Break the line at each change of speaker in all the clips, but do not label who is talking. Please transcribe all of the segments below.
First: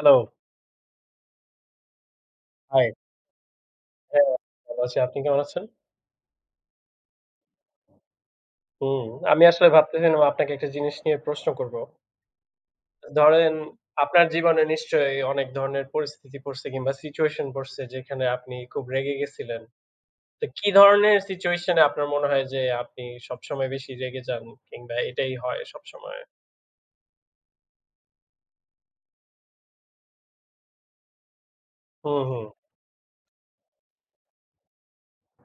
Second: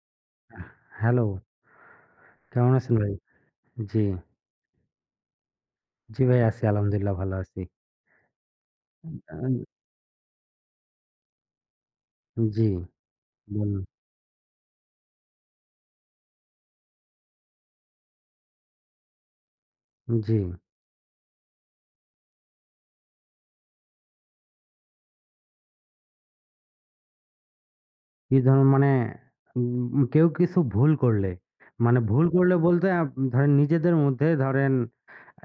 Hello,
hello, কেমন
high.
আছেন ভাই? জি,
হ্যাঁ, ভালো আছি। আপনি কেমন আছেন?
জি ভাই আছি আলহামদুলিল্লাহ ভালো আছি।
হুম,
আ
আমি আসলে ভাবতেছিলাম আপনাকে একটা জিনিস নিয়ে প্রশ্ন করব।
জি,
ধরেন
বলুন।
আপনার জীবনে নিশ্চয়ই অনেক ধরনের পরিস্থিতি পড়ছে কিংবা সিচুয়েশন পড়ছে যেখানে আপনি খুব রেগে গেছিলেন।
জি,
তো কি ধরনের সিচুয়েশন এ আপনার মনে হয় যে আপনি সবসময় বেশি রেগে যান কিংবা এটাই হয় সবসময়?
কি ধরুন মানে কেউ কিছু ভুল করলে, মানে
হুম,
ভুল
হুম।
করলে বলতে ধরেন নিজেদের মধ্যে ধরেন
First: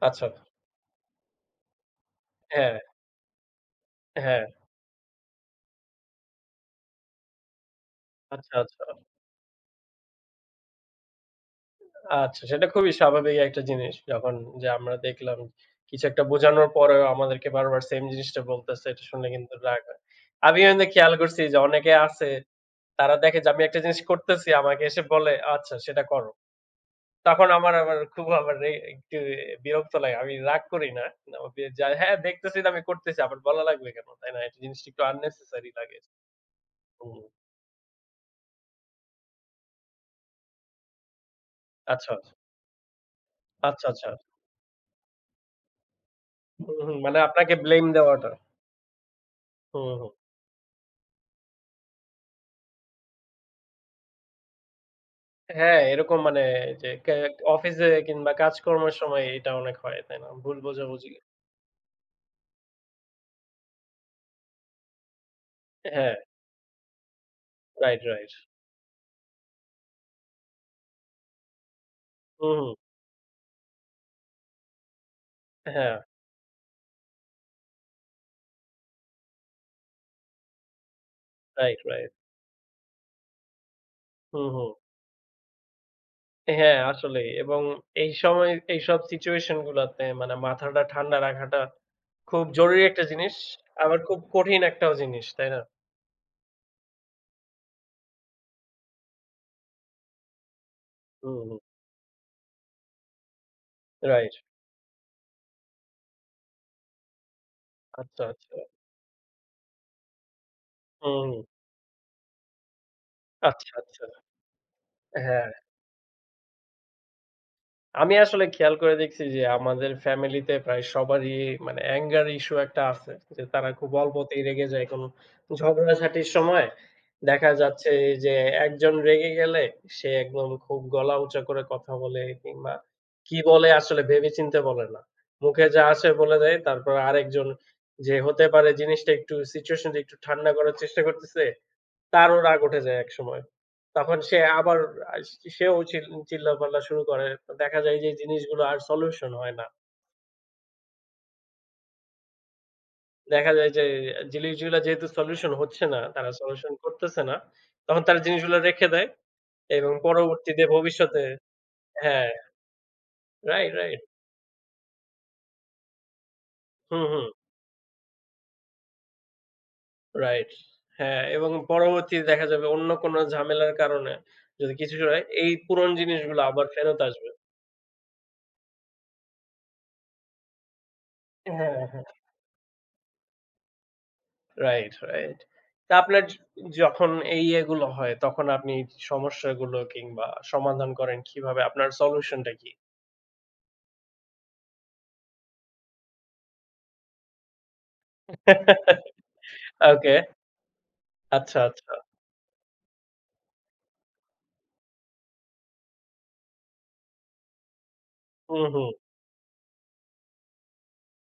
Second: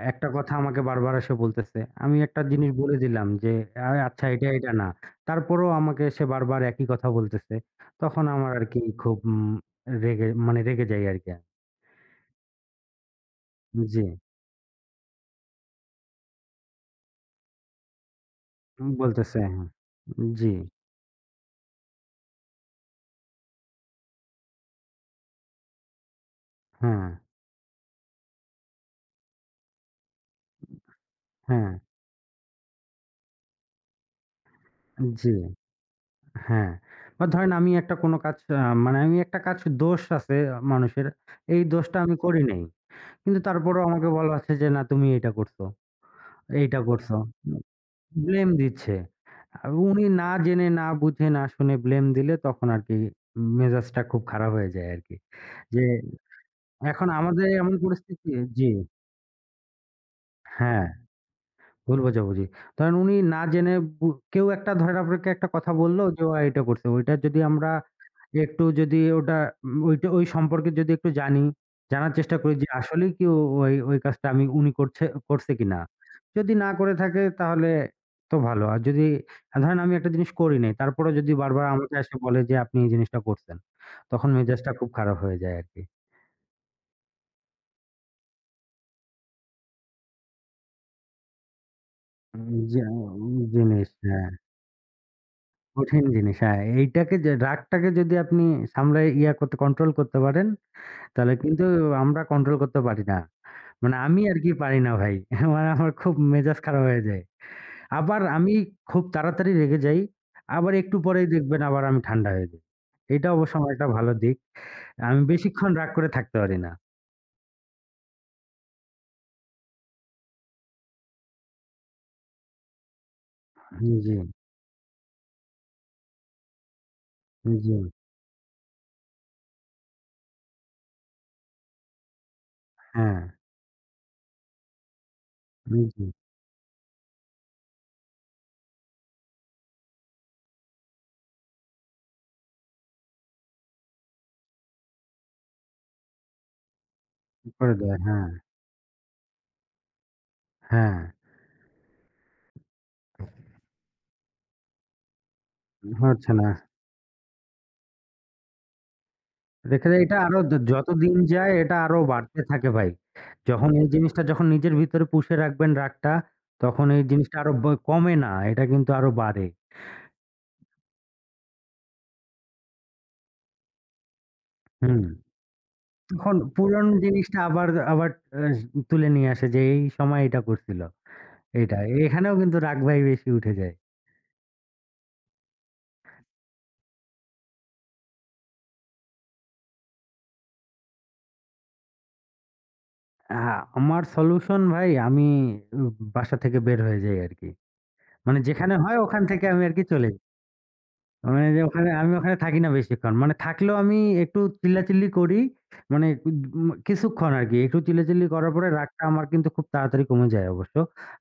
আচ্ছা।
একটা কথা আমাকে বারবার এসে বলতেছে। আমি একটা জিনিস
হ্যাঁ,
বলে দিলাম যে, আচ্ছা
হ্যাঁ।
এটা, এটা না।" তারপরেও আমাকে সে বারবার একই কথা বলতেছে। তখন আমার
আচ্ছা,
আরকি
আচ্ছা।
খুব রেগে মানে রেগে যাই আরকি।
আচ্ছা, সেটা খুবই স্বাভাবিক একটা জিনিস।
জি,
যখন যে আমরা দেখলাম কিছু একটা বোঝানোর পরেও আমাদেরকে বারবার সেম জিনিসটা বলতেছে, এটা শুনলে
বলতেছে
কিন্তু
হ্যাঁ।
রাগ হয়।
জি,
আমিও কিন্তু খেয়াল করছি যে অনেকে আছে, তারা দেখে যে আমি একটা জিনিস করতেছি, আমাকে এসে বলে, "আচ্ছা সেটা করো।"
হ্যাঁ,
তখন আমার আবার খুব আবার একটু বিরক্ত লাগে। আমি রাগ করি না। আমার বি
হ্যাঁ।
যা হ্যাঁ, দেখতেছি তো আমি করতেছি, আবার বলা লাগবে কেন? তাই না? এটা জিনিসটা একটু
জি,
unnecessary লাগে।
হ্যাঁ।
হুম,
বা ধরেন আমি একটা কোন কাজ মানে আমি একটা কাজ দোষ আছে মানুষের। এই দোষটা
আচ্ছা, আচ্ছা,
আমি করি নাই। কিন্তু তারপরেও
আচ্ছা।
আমাকে
আচ্ছা।
বলা হচ্ছে যে, "না তুমি এইটা করছো,
হুম,
এইটা
হুম।
করছো।"
মানে আপনাকে ব্লেম দেওয়াটা।
ব্লেম দিচ্ছে। আর
হুম,
উনি
হুম।
না জেনে, না বুঝে, না শুনে ব্লেম দিলে তখন আরকি মেজাজটা খুব খারাপ হয়ে যায় আরকি।
হ্যাঁ,
যে
এরকম মানে যে
এখন
কে
আমাদের এমন
অফিসে
পরিস্থিতি।
কিংবা
জি,
কাজকর্মের সময় এটা অনেক হয়, তাই না? ভুল
হ্যাঁ,
বোঝাবুঝি
ভুল বোঝাবুঝি। ধরেন উনি না জেনে বু কেউ একটা ধরেন আপনাকে একটা কথা বলল
হ্যাঁ,
যে, "ও এটা করছে।" ওইটা যদি আমরা
রাইট, রাইট।
একটু যদি ওটা ওইটা ওই সম্পর্কে যদি একটু জানি, জানার চেষ্টা করি
হুম,
যে
হুম।
আসলেই কি ওই, ওই কাজটা উনি করছে করছে কিনা।
হ্যাঁ,
যদি না করে থাকে তাহলে তো ভালো। আর যদি ধরেন আমি একটা জিনিস করি নাই, তারপরেও যদি বারবার
রাইট,
আমাকে
রাইট।
এসে বলে যে আপনি এই জিনিসটা করছেন, তখন
হুম,
মেজাজটা
হুম।
খুব খারাপ হয়ে যায় আরকি।
হ্যাঁ, আসলেই এবং এই সময় এইসব সিচুয়েশন গুলাতে মানে মাথাটা ঠান্ডা রাখাটা খুব
উম
জরুরি
যা
একটা জিনিস।
জিনিস
আবার খুব
হ্যাঁ,
কঠিন একটাও জিনিস, তাই না?
কঠিন জিনিস হ্যাঁ, এইটাকে যে রাগটাকে যদি আপনি সামলায় ইয়া করতে কন্ট্রোল করতে পারেন তাহলে
হুম, হুম।
কিন্তু আমরা কন্ট্রোল করতে পারি না। মানে আমি
রাইট।
আরকি পারি না ভাই। মানে আমার খুব মেজাজ খারাপ হয়ে যায়। আবার
আচ্ছা,
আমি
আচ্ছা।
খুব তাড়াতাড়ি রেগে যাই। আবার একটু
হুম,
পরেই
হুম।
দেখবেন আবার আমি ঠান্ডা হয়ে যাই। এটা অবশ্য আমার
আচ্ছা,
একটা
আচ্ছা।
ভালো দিক। আমি
হ্যাঁ।
বেশিক্ষণ রাগ করে থাকতে পারি না।
আমি আসলে খেয়াল করে দেখছি যে আমাদের ফ্যামিলিতে প্রায় সবারই মানে অ্যাঙ্গার ইস্যু একটা আছে। যে তারা খুব
জি,
অল্পতেই রেগে যায় কোনো ঝগড়াঝাটির সময় দেখা
জি,
যাচ্ছে যে একজন রেগে গেলে সে একদম খুব গলা উঁচা করে কথা বলে কিংবা
হ্যাঁ,
কি বলে আসলে ভেবেচিন্তে বলে না। মুখে যা
জি,
আসে বলে দেয়। তারপর আরেকজন যে হতে পারে জিনিসটা একটু সিচুয়েশনটা একটু ঠান্ডা করার চেষ্টা করতেছে তারও রাগ উঠে যায় একসময়। তখন সে আবার আ সেও চিল্লাপাল্লা শুরু করে।
ঠিক করে
দেখা
দেয়।
যায় যে
হ্যাঁ,
জিনিসগুলো আর সলিউশন হয় না।
হ্যাঁ,
দেখা যায় যে জিনিসগুলা যেহেতু সলিউশন হচ্ছে না, তারা
হচ্ছে না।
সলিউশন করতেছে না। তখন তারা জিনিসগুলো রেখে দেয়
দেখে
এবং
যায় এটা আরো
পরবর্তীতে
যতদিন
ভবিষ্যতে
যায় এটা আরো
হ্যাঁ,
বাড়তে থাকে ভাই। যখন
রাইট,
এই
রাইট।
জিনিসটা যখন নিজের ভিতরে পুষে রাখবেন রাগটা, তখন
হুম,
এই
হুম।
জিনিসটা আরো কমে না, এটা কিন্তু আরো বাড়ে।
রাইট। হ্যাঁ, এবং পরবর্তীতে দেখা যাবে অন্য কোনো ঝামেলার কারণে যদি কিছু
হুম।
হয় এই পুরনো
তখন
জিনিসগুলো আবার
পুরনো
ফেরত আসবে।
জিনিসটা আবার আবার আ তুলে নিয়ে আসে যে এই সময় এটা করছিল।
হ্যাঁ,
এটা
হ্যাঁ।
এখানেও কিন্তু রাগ ভাই বেশি উঠে যায়।
Right, right. তা আপনার যখন এই এগুলো হয় তখন আপনি সমস্যাগুলো কিংবা সমাধান করেন কিভাবে? আপনার সলিউশন টা কি?
আ আমার সলিউশন ভাই আমি উ বাসা থেকে বের হয়ে যাই আরকি। মানে যেখানে হয় ওখান থেকে আমি আরকি চলে।
ওকে।
মানে
আচ্ছা,
যে ওখানে
আচ্ছা।
আমি ওখানে থাকি না বেশিক্ষণ। মানে থাকলেও আমি একটু চিল্লাচিল্লি করি। মানে কিছুক্ষণ আরকি। একটু চিল্লাচিল্লি করার
হুম,
পরে
হুম।
রাগটা আমার কিন্তু খুব তাড়াতাড়ি কমে যায় অবশ্য।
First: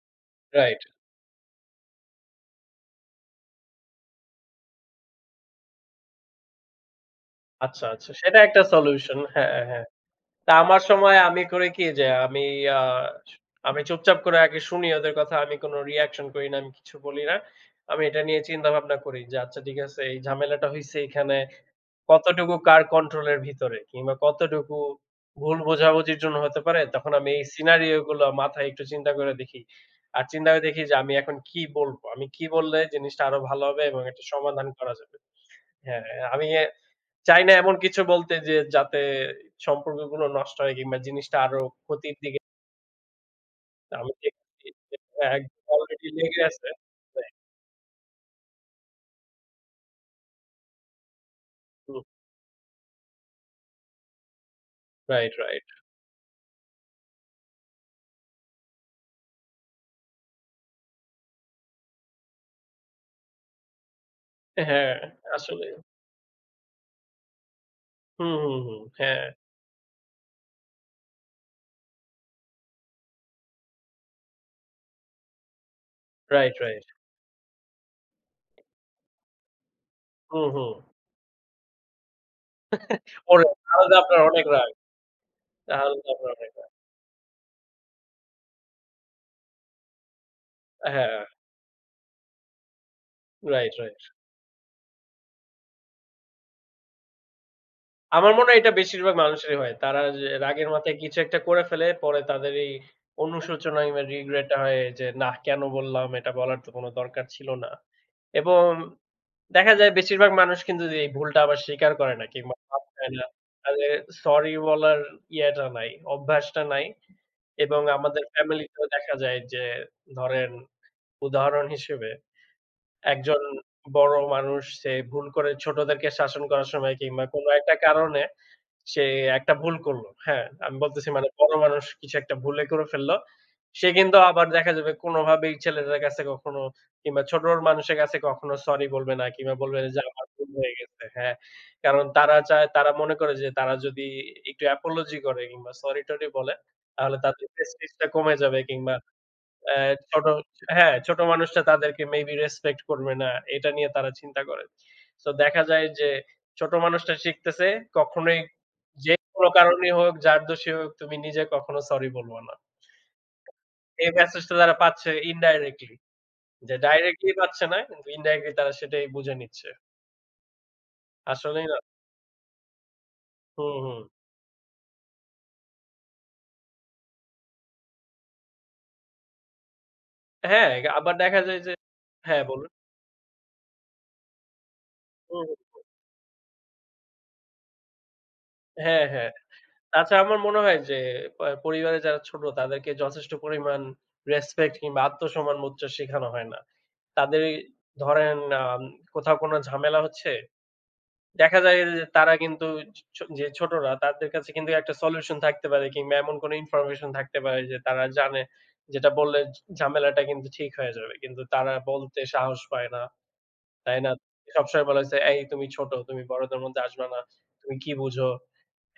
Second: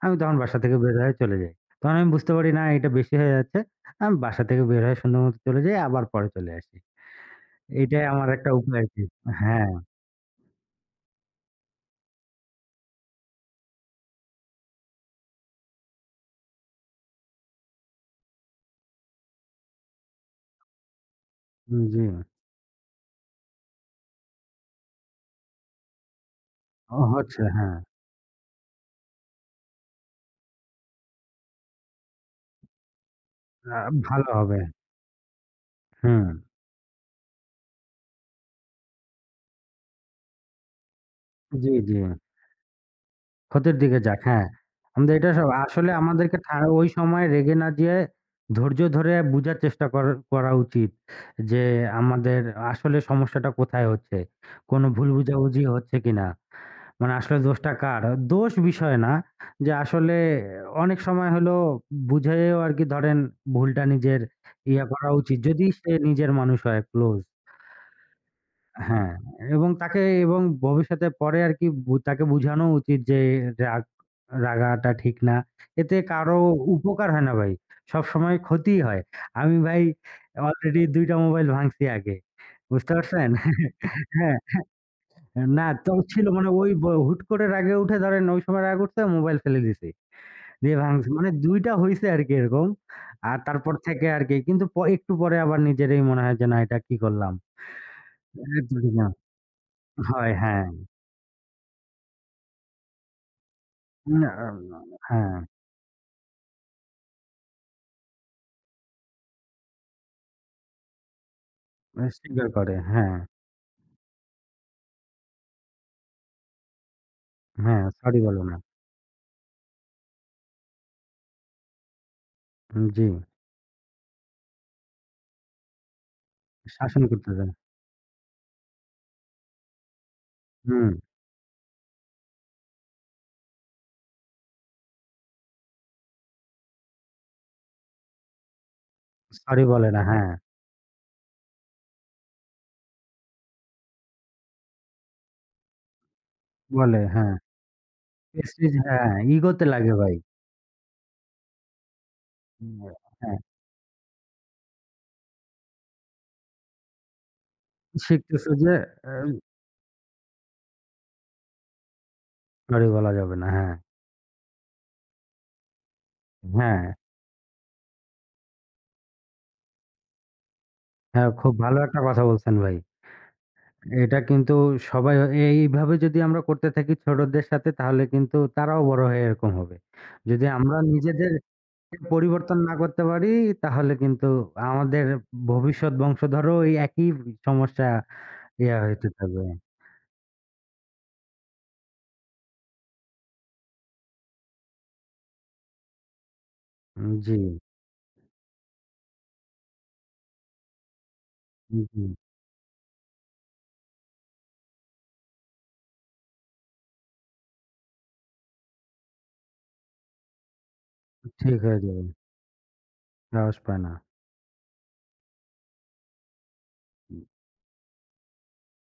আমি তখন বাসা থেকে
রাইট।
বের হয়ে চলে যাই। তখন আমি বুঝতে পারি না এটা বেশি হয়ে যাচ্ছে। আমি বাসা থেকে বের হয়ে সুন্দর মতো চলে যাই আবার পরে চলে আসি।
আচ্ছা,
এটাই
আচ্ছা।
আমার
সেটা
একটা
একটা
উপায় আরকি।
সলিউশন। হ্যাঁ,
হ্যাঁ,
হ্যাঁ। তা আমার সময় আমি করি কি যে আমি আ আমি চুপচাপ করে আগে শুনি ওদের কথা। আমি কোন রিঅ্যাকশন করি না। আমি কিছু বলি না। আমি এটা নিয়ে চিন্তা ভাবনা করি যে আচ্ছা ঠিক আছে এই ঝামেলাটা হইছে এখানে।
জি।
কতটুকু কার কন্ট্রোলের ভিতরে কিংবা কতটুকু ভুল বোঝাবুঝির জন্য হতে পারে,
ও
তখন আমি
হচ্ছে
এই
হ্যাঁ।
সিনারিও গুলো মাথায় একটু চিন্তা করে দেখি। আর চিন্তা করে দেখি যে আমি এখন কি বলবো? আমি কি বললে জিনিসটা আরো ভালো
আ
হবে এবং একটা
ভালো হবে।
সমাধান করা যাবে। হ্যাঁ,
হুম।
আমি এ চাই না এমন কিছু বলতে যে যাতে সম্পর্কগুলো নষ্ট হয় কিংবা জিনিসটা আরো
জি, জি।
ক্ষতির দিকে
ক্ষতির দিকে
আমি
যাক, হ্যাঁ।
দেখছি যে
আমাদের এটা
একদম
আসলে
অলরেডি
আমাদেরকে
লেগে আছে।
ওই সময়
রাইট,
রেগে না যেয়ে ধৈর্য ধরে বুঝার চেষ্টা করা উচিত যে
হুম,
আমাদের আসলে সমস্যাটা কোথায় হচ্ছে। কোনো ভুল
রাইট,
বুঝাবুঝি
রাইট।
হচ্ছে কিনা। মানে আসলে দোষটা কার? দোষ বিষয় না। যে আসলে অনেক সময় হলো বুঝেও আরকি ধরেন ভুলটা নিজের ইয়া
হ্যাঁ,
করা উচিত। যদি
আসলেই।
সে নিজের মানুষ হয় ক্লোজ।
হুম, হুম, হুম।
হ্যাঁ,
হ্যাঁ,
এবং তাকে এবং ভবিষ্যতে পরে আরকি তাকে বুঝানো উচিত যে রাগ রাগাটা ঠিক না। এতে কারো
রাইট, রাইট।
উপকার হয় না ভাই। সবসময় ক্ষতিই হয়। আমি ভাই
হুম, হুম।
অলরেডি ২ টা মোবাইল ভাঙছি আগে। বুঝতে পারছেন?
পরে তাহলে আপনার
হ্যাঁ,
অনেক রাগ।
না তো
তাহলে তো
ছিল
আপনার
মানে
অনেক
ওই
রাগ।
হুট করে রাগে উঠে ধরেন ওই সময় রাগ উঠছে মোবাইল ফেলে দিছি। দিয়ে ভাঙছি।
হ্যাঁ,
মানে ২ টা হইছে আরকি এরকম। আর
রাইট,
তারপর
রাইট।
থেকে আরকি কিন্তু একটু পরে আবার নিজেরই মনে হয় যে না এটা কি করলাম।
আমার মনে হয় এটা
একদম ঠিক না।
বেশিরভাগ মানুষেরই হয়। তারা যে
হয়, হ্যাঁ।
রাগের মাথায় কিছু একটা করে ফেলে, পরে তাদের এই অনুশোচনা কিংবা
না,
regret টা হয়
না,
যে, "নাহ,
হ্যাঁ,
কেন বললাম? এটা বলার তো কোনো দরকার ছিল না।" এবং দেখা যায় বেশিরভাগ মানুষ কিন্তু যে এই ভুলটা আবার স্বীকার
এ
করে না
স্বীকার
কিংবা
করে।
মাপ নেয়
হ্যাঁ,
না। তাদের সরি বলার ইয়েটা নাই, অভ্যাসটা নাই এবং
হ্যাঁ, সরি
আমাদের
বলে না।
ফ্যামিলিতেও দেখা যায় যে ধরেন উদাহরণ হিসেবে
জি,
একজন বড় মানুষ সে ভুল করে ছোটদেরকে শাসন করার সময়
শাসন
কিংবা
করতে
কোন
চায়।
একটা কারণে সে একটা ভুল করলো। হ্যাঁ, আমি
হুম,
বলতেছি মানে বড় মানুষ কিছু একটা ভুলে করে ফেললো। সে কিন্তু আবার দেখা যাবে কোনভাবেই ছেলেটার কাছে কখনো কিংবা ছোট মানুষের কাছে কখনো সরি বলবে না কিংবা
সরি
বলবে না
বলে
যে
না।
আমার
হ্যাঁ,
ভুল হয়ে গেছে। হ্যাঁ, কারণ তারা চায় তারা মনে করে যে তারা যদি একটু apology করে কিংবা সরি-টরি বলে
বলে
তাহলে
হ্যাঁ।
তাদের প্রেস্টিজটা কমে যাবে
প্রেস্টিজ
কিংবা
হ্যাঁ, ইগোতে
অ্যা
লাগে ভাই।
ছোট হ্যাঁ, ছোট মানুষরা তাদেরকে মেবি
উম
রেসপেক্ট করবে না।
হ্যাঁ,
এটা নিয়ে তারা চিন্তা করে। সো দেখা যায় যে ছোট মানুষটা শিখতেছে কখনোই
শিখতেছে যে আ
যেকোনো কারণেই হোক, যার দোষী হোক তুমি নিজে কখনো সরি বলবা না।
সরি বলা যাবে না। হ্যাঁ,
এই মেসেজটা তারা পাচ্ছে ইনডাইরেক্টলি। যে
হ্যাঁ,
ডাইরেক্টলি পাচ্ছে না কিন্তু ইনডাইরেক্টলি তারা সেটাই বুঝে নিচ্ছে।
হ্যাঁ, খুব
আসলেই না
ভালো একটা কথা বলছেন ভাই।
হুম, হুম।
এটা কিন্তু সবাই এইভাবে যদি আমরা করতে থাকি ছোটদের সাথে তাহলে কিন্তু তারাও বড় হয়ে এরকম হবে। যদি
হ্যাঁ,
আমরা
আবার
নিজেদের
দেখা যায় যে হ্যাঁ,
পরিবর্তন
বলুন।
না করতে পারি তাহলে কিন্তু আমাদের
হুম, হুম।
ভবিষ্যৎ বংশধরও এই একই সমস্যা ইয়া
হ্যাঁ,
হইতে
হ্যাঁ।
থাকবে।
তাছাড়া আমার মনে হয় যে প পরিবারে যারা ছোট তাদেরকে যথেষ্ট পরিমাণ রেসপেক্ট কিংবা আত্মসম্মানবোধ টা শেখানো হয় না।
জি,
তাদের ধরেন কোথাও কোনো ঝামেলা হচ্ছে, দেখা যায় যে
জি,
তারা কিন্তু যে ছোটরা তাদের কাছে কিন্তু একটা সলিউশন থাকতে পারে কিংবা এমন কোনো ইনফরমেশন থাকতে পারে যে তারা জানে যেটা বললে ঝামেলাটা কিন্তু ঠিক হয়ে যাবে। কিন্তু
ঠিক
তারা
হয়ে যাবে।
বলতে সাহস পায় না।
সাহস পায় না।
তাই না? সবসময় বলা হয়েছে, "এই তুমি ছোট, তুমি বড়দের মধ্যে আসবা না। তুমি কি বুঝো?"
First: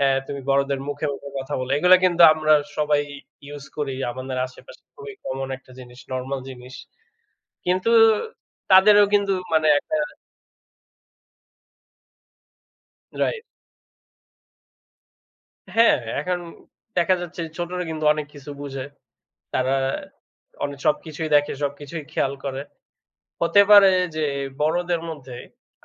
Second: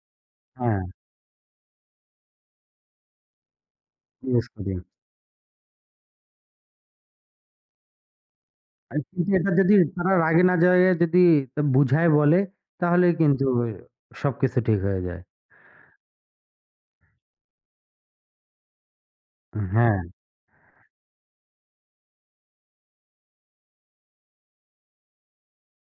হ্যাঁ, তুমি বড়দের
হ্যাঁ,
মুখে, মুখে কথা বলো। এগুলা কিন্তু আমরা সবাই ইউস করি। আমাদের
ইউজ করি।
আশেপাশে খুবই কমন একটা জিনিস, নরমাল জিনিস। কিন্তু
আর
তাদেরও
কিন্তু
কিন্তু
এটা
মানে
যদি
একটা
তারা রাগে না যায়ে যদি তা বুঝায় বলে তাহলেই
রাইট।
কিন্তু সবকিছু ঠিক হয়ে যায়।
হ্যাঁ, এখন দেখা যাচ্ছে ছোটরা কিন্তু অনেক কিছু বুঝে। তারা
হ্যাঁ,
অনেক সবকিছুই দেখে, সবকিছুই খেয়াল করে। হতে পারে যে বড়দের মধ্যে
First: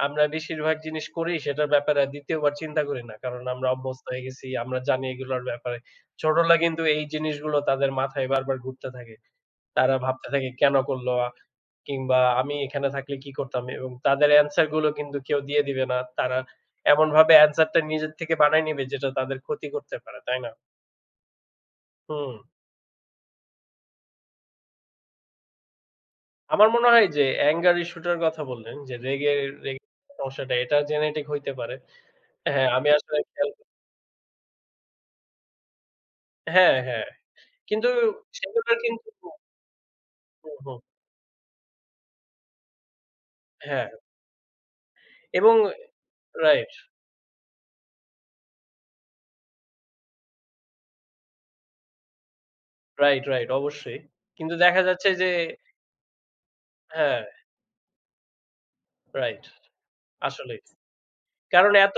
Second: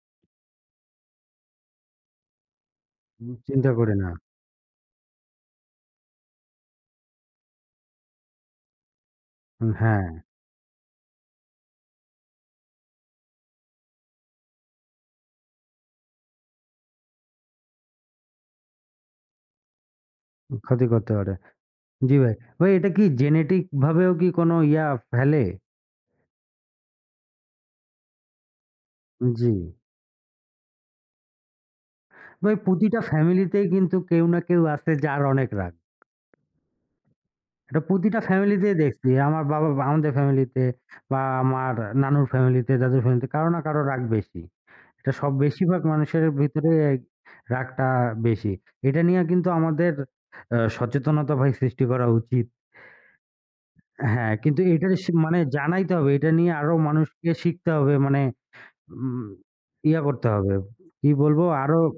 আমরা বেশিরভাগ জিনিস করি সেটার ব্যাপারে ২য় বার চিন্তা করি না। কারণ আমরা
চিন্তা করি
অভ্যস্ত
না।
হয়ে গেছি। আমরা জানি এগুলোর ব্যাপারে। ছোটরা কিন্তু এই জিনিসগুলো তাদের মাথায় বারবার ঘুরতে থাকে। তারা
হ্যাঁ,
ভাবতে থাকে কেন করল? কিংবা আমি এখানে থাকলে কি করতাম? এবং তাদের অ্যান্সার গুলো কিন্তু কেউ দিয়ে দিবে না। তারা এমনভাবে অ্যান্সার টা নিজের থেকে বানায় নিবে যেটা তাদের ক্ষতি করতে পারে, তাই না?
ক্ষতি করতে পারে। জি
হুম।
ভাই। ভাই এটা কি জেনেটিক ভাবেও কি কোনো ইয়া ফেলে?
আমার মনে হয় যে অ্যাঙ্গার ইস্যু টার কথা বললেন যে রেগে
জি।
রেগে সমস্যাটা এটা জেনেটিক হইতে পারে।
ভাই
হ্যাঁ, আমি
প্রতিটা
আসলে খেয়াল করি-
ফ্যামিলিতেই কিন্তু কেউ না কেউ আছে যার অনেক রাগ।
হ্যাঁ, হ্যাঁ।
এটা
কিন্তু
প্রতিটা
সেগুলোর
ফ্যামিলিতেই
কিন্তু
দেখছি। আমার বাবা বা আমাদের
হুম,
ফ্যামিলিতে
হুম।
বা আমার নানুর ফ্যামিলিতে, দাদুর ফ্যামিলিতে কারো না কারো
হ্যাঁ
রাগ বেশি। এটা সব
এবং
বেশিরভাগ মানুষের ভিতরে
রাইট,
এই রাগটা বেশি। এটা নিয়ে কিন্তু আমাদের সচেতনতা ভাই সৃষ্টি করা উচিত।
রাইট, রাইট অবশ্যই।
হ্যাঁ,
কিন্তু
কিন্তু
দেখা
এটা
যাচ্ছে
সে
যে
মানে জানাইতে হবে। এটা নিয়ে আরো
হ্যাঁ,
মানুষকে শিখতে হবে। মানে উম
রাইট
ইয়া করতে হবে।
আসলেই।
কি বলবো
কারণ
আরো
এত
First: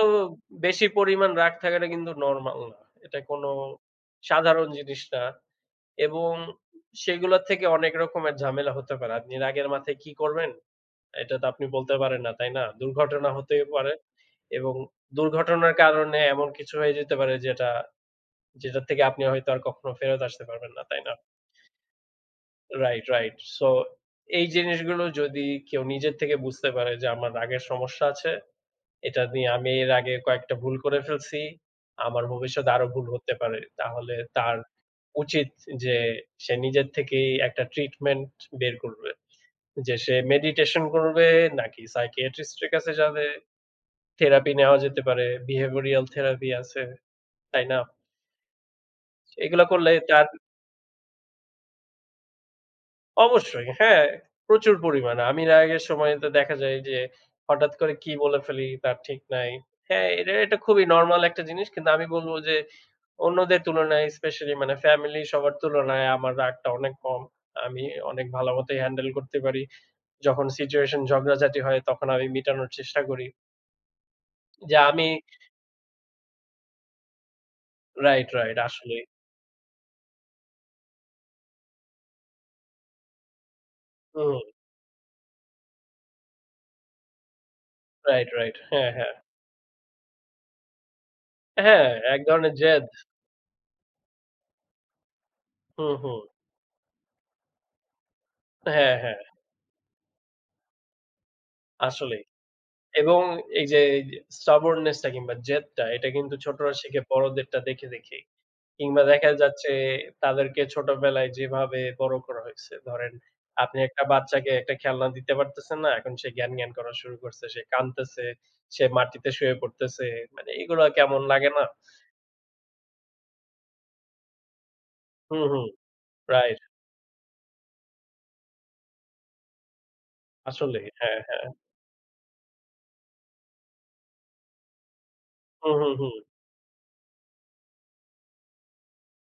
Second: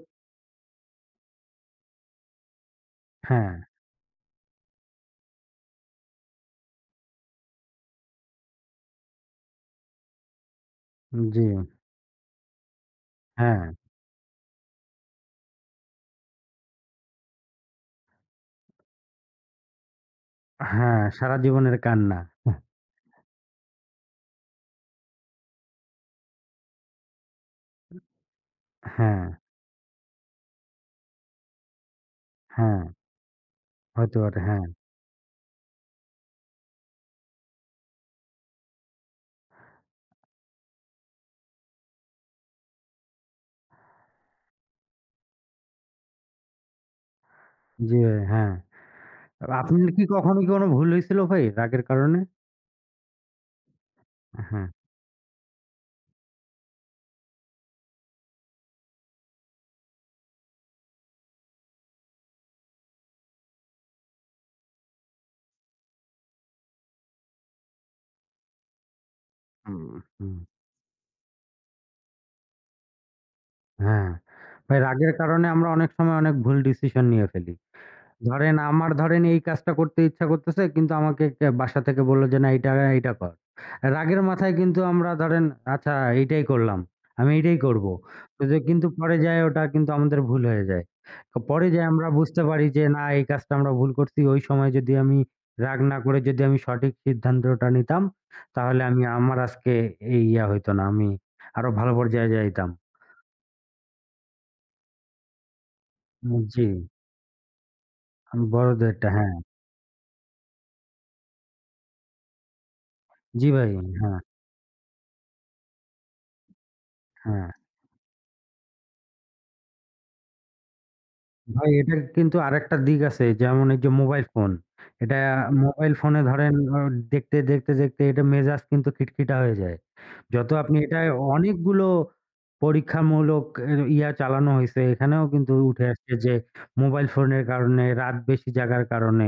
বেশি পরিমাণ রাগ থাকাটা কিন্তু নরমাল না। এটা কোনো
হ্যাঁ,
সাধারণ জিনিস না এবং সেগুলোর থেকে অনেক রকমের ঝামেলা হতে পারে। আপনি রাগের মাথায় কি করবেন? এটা
জি,
তো আপনি বলতে পারেন না, তাই না? দুর্ঘটনা হতেই
হ্যাঁ।
পারে এবং দুর্ঘটনার কারণে এমন কিছু হয়ে যেতে পারে যেটা যেটার থেকে আপনি হয়তো আর কখনো ফেরত আসতে পারবেন না,
হ্যাঁ,
তাই না?
সারাজীবনের কান্না।
Right, right. সো এই জিনিসগুলো যদি কেউ নিজের থেকে বুঝতে পারে যে আমার রাগের সমস্যা আছে এটা
হ্যাঁ,
নিয়ে আমি এর আগে কয়েকটা ভুল করে ফেলছি। আমার ভবিষ্যতে
হ্যাঁ,
আরো ভুল হতে পারে। তাহলে
হতে পারে।
তার
হ্যাঁ,
উচিত যে সে নিজের থেকেই একটা ট্রিটমেন্ট বের করবে। যে সে মেডিটেশন করবে নাকি সাইকিয়াট্রিস্ট এর কাছে যাবে। থেরাপি নেওয়া যেতে পারে। বিহেভিওরাল থেরাপি আছে। তাই না?
জি ভাই, হ্যাঁ।
এগুলা
আপনার
করলে
কি
তার
কখনো কি কোনো ভুল হইছিল ভাই রাগের কারণে?
অবশ্যই হ্যাঁ,
হ্যাঁ,
প্রচুর পরিমাণে। আমি রাগের সময় তো দেখা যায় যে হঠাৎ করে কি বলে ফেলি তার ঠিক নাই। হ্যাঁ, এটা খুবই নরমাল একটা জিনিস। কিন্তু আমি বলব যে অন্যদের তুলনায় স্পেশালি মানে ফ্যামিলি সবার তুলনায় আমার রাগটা অনেক কম। আমি অনেক ভালো মতোই হ্যান্ডেল করতে পারি।
হুম, হুম,
যখন সিচুয়েশন ঝগড়াঝাটি হয় তখন আমি মিটানোর চেষ্টা করি।
হ্যাঁ।
যে
ভাই
আমি
রাগের কারণে আমরা অনেক সময় অনেক ভুল ডিসিশন নিয়ে ফেলি।
রাইট,
ধরেন
রাইট
আমার
আসলেই।
ধরেন এই কাজটা করতে ইচ্ছা করতেছে কিন্তু আমাকে কে বাসা থেকে বলল যে, "না এইটা, এইটা কর।" রাগের
হুম,
মাথায় কিন্তু আমরা ধরেন আচ্ছা এইটাই করলাম। আমি এইটাই করব।
রাইট,
তো
রাইট।
যে কিন্তু
হ্যাঁ, হ্যাঁ।
পরে যায়ে ওটা কিন্তু আমাদের ভুল হয়ে যায়। তো পরে যেয়ে
হ্যাঁ,
আমরা
এক
বুঝতে
ধরনের
পারি
জেদ।
যে না এই কাজটা আমরা ভুল করছি। ওই সময় যদি আমি রাগ
হুম,
না করে
হুম।
যদি আমি সঠিক সিদ্ধান্তটা নিতাম তাহলে
হ্যাঁ,
আমি
হ্যাঁ,
আমার আজকে এই ইয়া হইতো না। আমি আরো ভালো
আসলেই।
পর্যায়ে যাইতাম।
এবং এই যে stubbornness টা কিংবা জেদটা এটা কিন্তু
জি,
ছোটরা শিখে বড়দেরটা দেখে, দেখেই। কিংবা
বড়দেরটা
দেখা
হ্যাঁ।
যাচ্ছে তাদেরকে ছোটবেলায় যেভাবে বড় করা হইছে। ধরেন
জি ভাই,
আপনি একটা
হ্যাঁ,
বাচ্চাকে একটা খেলনা দিতে পারতেছেন না। এখন সে জ্ঞান করা শুরু করছে।
হ্যাঁ।
সে কাঁদতেছে, সে মাটিতে শুয়ে পড়তেছে। মানে এগুলা কেমন লাগে না?
ভাই এটার কিন্তু আরেকটা দিক আছে। যেমন এই যে মোবাইল ফোন। এটা
হুম, হুম।
মোবাইল ফোনে ধরেন
রাইট।
দেখতে, দেখতে, দেখতে এটা মেজাজ কিন্তু খিটখিটা হয়ে যায়। যত আপনি
আসলেই।
এটা
হ্যাঁ, হ্যাঁ।
অনেকগুলো পরীক্ষামূলক ইয়া চালানো হইছে এখানেও কিন্তু
হুম,
উঠে
হুম, হুম।
আসছে যে মোবাইল ফোনের কারণে, রাত বেশি জাগার কারণে,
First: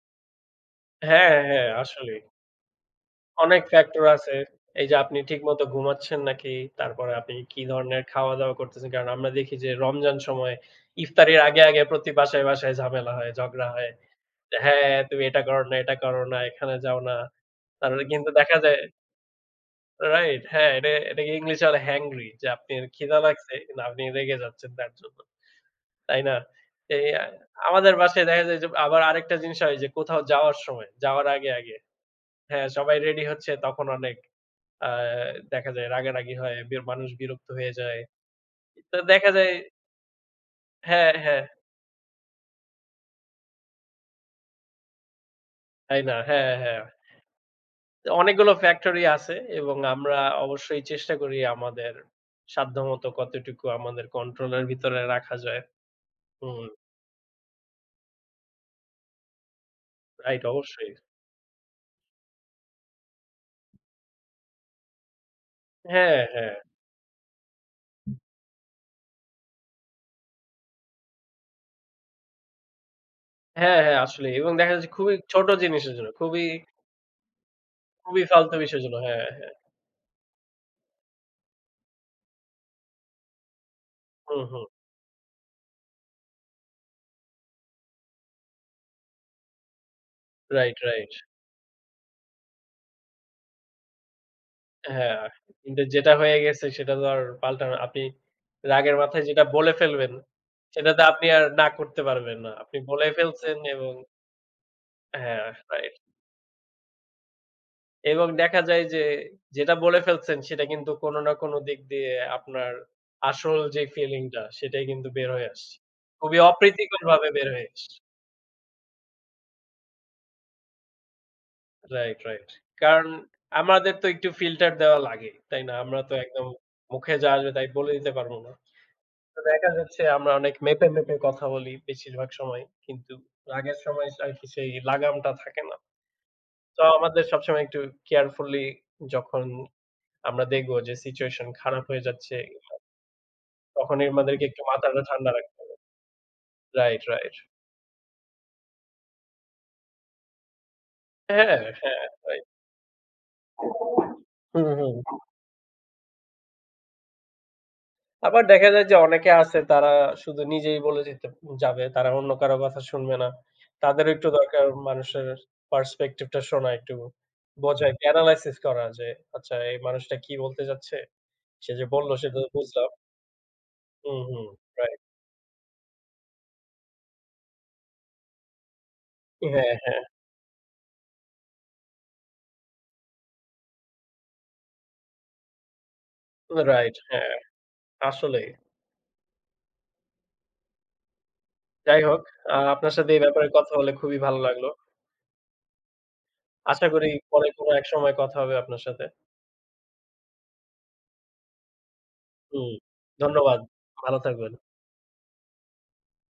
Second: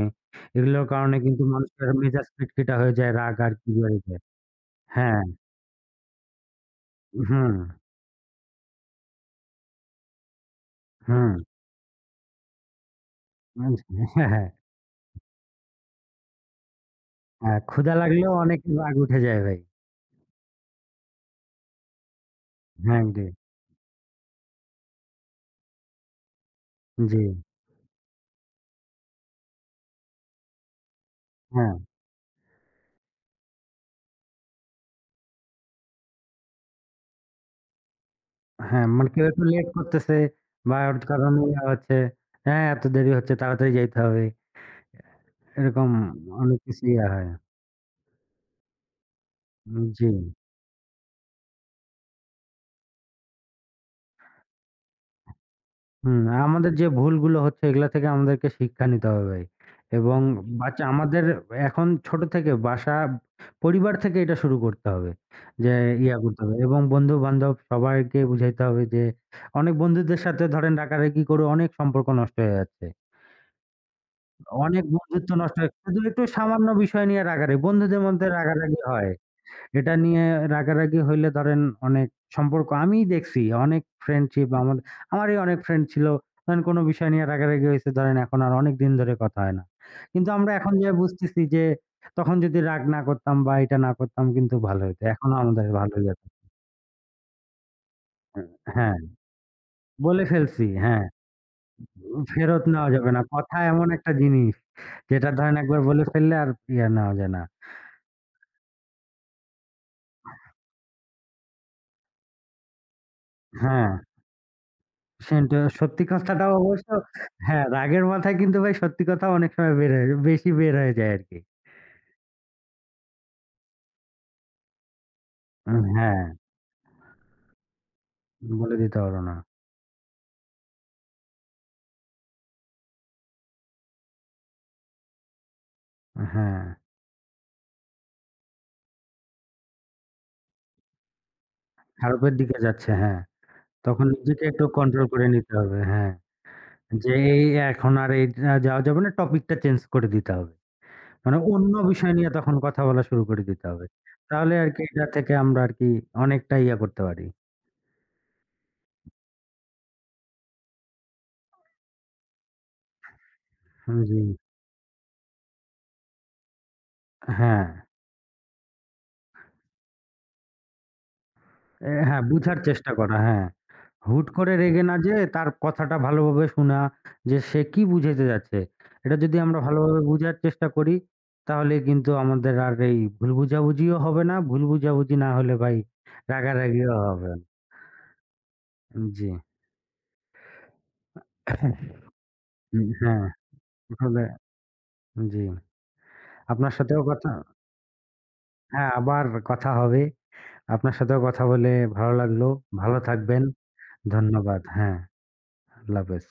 এগুলোর কারণে
হ্যাঁ,
কিন্তু
হ্যাঁ,
মানুষের
আসলেই।
মেজাজ খিটখিটা হয়ে যায়, রাগ আর
অনেক
কি বেড়ে
ফ্যাক্টর
যায়।
আছে। এই যে আপনি
হ্যাঁ,
ঠিকমতো ঘুমাচ্ছেন নাকি? তারপরে আপনি
হুম,
কি ধরনের খাওয়া-দাওয়া করতেছেন? কারণ আমরা দেখি যে রমজান সময়
হুম।
ইফতারির আগে প্রতি বাসায় ঝামেলা হয়, ঝগড়া
উম,
হয়।
হ্যাঁ, হ্যাঁ,
হ্যাঁ, তুমি এটা করো না, এটা করো না, এখানে যাও না।
হ্যাঁ, ক্ষুধা
তারপরে কিন্তু
লাগলেও
দেখা
অনেকের
যায়
রাগ উঠে যায় ভাই।
রাইট হ্যাঁ, এটা এটাকে ইংলিশে বলে হ্যাংরি যে আপনি
হ্যাঁ,
খিদা
জি,
লাগছে কিন্তু আপনি রেগে যাচ্ছেন তার জন্য। তাই না? এই
জি,
আ আমাদের বাসায় দেখা যায় যে আবার আরেকটা জিনিস হয় যে কোথাও যাওয়ার সময়, যাওয়ার আগে
হ্যাঁ।
হ্যাঁ, সবাই রেডি হচ্ছে তখন অনেক আ দেখা যায় রাগারাগি হয়, মানুষ বিরক্ত হয়ে যায়।
হ্যাঁ,
তো
মানে কেউ
দেখা
একটু
যায়
লেট করতেছে বা ওর
হ্যাঁ,
কারণে
হ্যাঁ,
ইয়া হচ্ছে, হ্যাঁ, এত দেরি হচ্ছে তাড়াতাড়ি যাইতে হবে। এরকম
তাই না? হ্যাঁ,
অনেক
হ্যাঁ।
কিছু ইয়া হয়।
অনেকগুলো ফ্যাক্টরি আছে এবং
জি।
আমরা অবশ্যই চেষ্টা করি আমাদের সাধ্যমতো কতটুকু আমাদের কন্ট্রোলের ভিতরে রাখা যায়।
হুম,
হুম,
আমাদের যে ভুলগুলো হচ্ছে এগুলা থেকে আমাদেরকে শিক্ষা নিতে হবে ভাই। এবং
রাইট
বাচ্চা
অবশ্যই।
আমাদের এখন ছোট থেকে বাসা, পরিবার থেকে এটা শুরু করতে হবে। যে ইয়া
হ্যাঁ,
করতে
হ্যাঁ।
হবে এবং বন্ধু-বান্ধব সবাইকে বুঝাইতে হবে যে অনেক বন্ধুদের সাথে ধরেন রাগারাগি করে অনেক সম্পর্ক নষ্ট হয়ে যাচ্ছে।
হ্যাঁ, হ্যাঁ আসলেই এবং দেখা
অনেক
যাচ্ছে খুবই
বন্ধুত্ব
ছোট
নষ্ট হয়।
জিনিসের
শুধু
জন্য,
একটু
খুবই,
সামান্য বিষয় নিয়ে রাগারাগি। বন্ধুদের
খুবই
মধ্যে
ফালতু
রাগারাগি
বিষয়ের জন্য।
হয়।
হ্যাঁ, হ্যাঁ।
এটা নিয়ে রাগারাগি হইলে ধরেন অনেক সম্পর্ক আমিই দেখছি অনেক
হুম,
ফ্রেন্ডশিপ
হুম।
আমার আমারই অনেক ফ্রেন্ড ছিল। ধরেন কোনো বিষয় নিয়ে রাগারাগি হইছে ধরেন এখন আর অনেক দিন ধরে কথা হয় না। কিন্তু আমরা এখন
রাইট,
যেয়ে
রাইট।
বুঝতেছি যে তখন যদি রাগ না করতাম বা এটা না করতাম কিন্তু ভালো হইতো।
হ্যাঁ,
এখনো আমাদের
কিন্তু
ভালোই
যেটা
লাগে।
হয়ে গেছে সেটা তো আর পাল্টানো আপনি রাগের
হ্যাঁ,
মাথায় যেটা বলে ফেলবেন,
বলে ফেলছি
সেটা তো
হ্যাঁ,
আপনি আর না করতে পারবেন না।
ফেরত
আপনি
নেওয়া
বলে
যাবে না।
ফেলছেন
কথা এমন
এবং
একটা জিনিস যেটা
হ্যাঁ,
ধরেন একবার
রাইট।
বলে ফেললে আর ইয়ে নেওয়া যায় না।
এবং দেখা যায় যে যেটা বলে ফেলছেন সেটা কিন্তু কোনো না কোনো দিক দিয়ে আপনার আসল যে
হ্যাঁ।
ফিলিংটা সেটাই কিন্তু বের হয়ে
সেটা
আসছে।
সত্যি
খুবই
কথাটাও অবশ্য
অপ্রীতিকরভাবে বের
হ্যাঁ,
হয়ে আসছে।
রাগের মাথায় কিন্তু ভাই সত্যি কথা অনেক সময় বের হয়ে বেশি বের হয়ে যায় আরকি।
Right, right. কারণ আমাদের তো একটু ফিল্টার দেওয়া লাগে, তাই না? আমরা তো
হ্যাঁ,
একদম মুখে যা আসবে তাই বলে দিতে পারব না।
বলে দিতে পারো না।
তো দেখা যাচ্ছে আমরা অনেক মেপে কথা বলি বেশিরভাগ সময়। কিন্তু রাগের সময় আরকি সেই লাগামটা থাকে না।
হ্যাঁ,
তো আমাদের সবসময় একটু কেয়ারফুলি যখন আমরা দেখব যে সিচুয়েশন খারাপ হয়ে
খারাপের
যাচ্ছে
দিকে যাচ্ছে হ্যাঁ।
তখন
তখন
আমাদেরকে
নিজেকে
একটু
একটু
মাথাটা
কন্ট্রোল করে
ঠান্ডা
নিতে
রাখতে হবে।
হবে হ্যাঁ।
রাইট,
যে
রাইট।
এই এখন আর এই যাওয়া যাবে না টপিকটা চেঞ্জ করে দিতে হবে। মানে
হ্যাঁ,
অন্য
হ্যাঁ,
বিষয় নিয়ে
রাইট।
তখন কথা বলা শুরু করে দিতে হবে। তাহলে
হুম,
আরকি
হুম।
এটা থেকে আমরা আরকি অনেকটা ইয়া করতে পারি।
আবার দেখা যায় যে অনেকে আছে তারা শুধু নিজেই বলে যেতে যাবে। তারা অন্য কারো কথা শুনবে না।
হুম,
তাদেরও
জি।
একটু দরকার মানুষের পার্সপেক্টিভ টা শোনা একটু
হ্যাঁ,
বোঝা, একটু এনালাইসিস করা যে আচ্ছা এই মানুষটা কি বলতে চাচ্ছে? সে যে
এ
বলল
হ্যাঁ,
সেটা তো
বুঝার
বুঝলাম।
চেষ্টা করা হ্যাঁ।
হুম,
হুট
হুম।
করে রেগে না
রাইট।
যেয়ে তার কথাটা ভালোভাবে শোনা যে সে কি বুঝাইতে যাচ্ছে। এটা যদি আমরা
হ্যাঁ, হ্যাঁ।
ভালোভাবে বুঝার চেষ্টা করি তাহলে কিন্তু আমাদের আর এই ভুল বুঝাবুঝিও হবে না। ভুল বুঝাবুঝি না হলে ভাই রাগারাগিও
রাইট,
হবে
হ্যাঁ।
না।
আসলেই।
জি।
যাই হোক আপনার সাথে এই
হ্যাঁ,
ব্যাপারে কথা বলে খুবই
আসলে
ভালো লাগলো।
জি। আপনার
আশা
সাথেও
করি
কথা
পরে কোনো এক সময় কথা হবে আপনার
হ্যাঁ,
সাথে।
আবার কথা হবে। আপনার সাথেও কথা বলে ভালো লাগলো।
হুম।
ভালো থাকবেন।
ধন্যবাদ। ভালো থাকবেন।
ধন্যবাদ। হ্যাঁ, আল্লাহ হাফেজ।